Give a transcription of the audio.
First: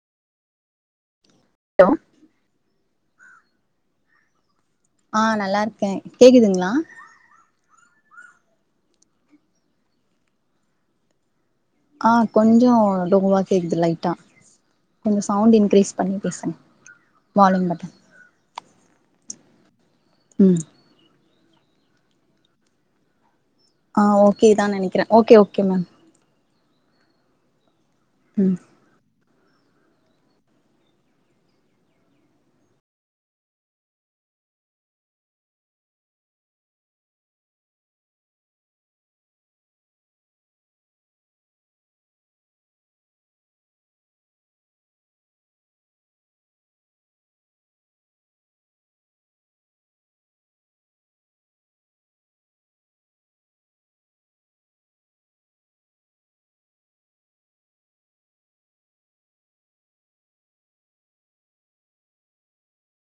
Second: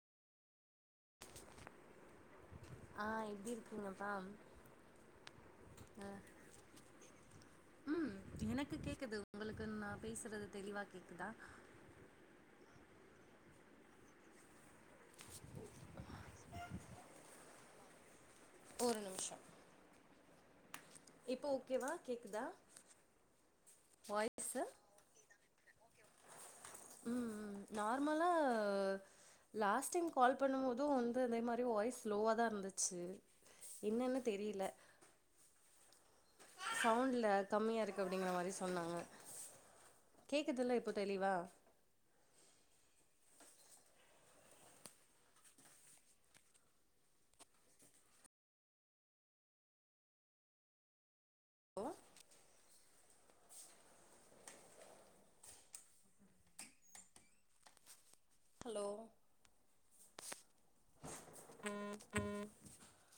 hello ஆ எப்டி இருக்கீங்கப்பா ஆ நல்லாருக்கே அ கேக்குதுங்ளா ம் எனக்கு கேக்குது உங்களுக்கு நா பேஸ்றது தெளிவா கேக்குதா ஆ கொஞ்சோ லோவா கேக்து லைட்டா கொஞ்சோ சவுண்டு இன்க்ரீஸ் பண்ணி பேசுங் வால்யூம் மட்டு ஒரு நிம்ஷோ ம் இப்போ ஓகேவா கேக்குதா ஆ வாய்ஸு ஓகேதா நெனைக்கிறே ஓகே ஓகே மேம் ம் ம் நார்மலா ம் லாஸ்ட் டைம் கால் பண்ணும்போது வந்து இதே மாரி வாய்ஸ் லோவா தா இருந்துச்சு என்னன்னு தெரியில சவுண்ட்ல கம்மியா இருக்கு அப்டிங்கிற மாரி சொன்னாங்க கேக்குதுல்ல இப்போ தெளிவா ஹலோ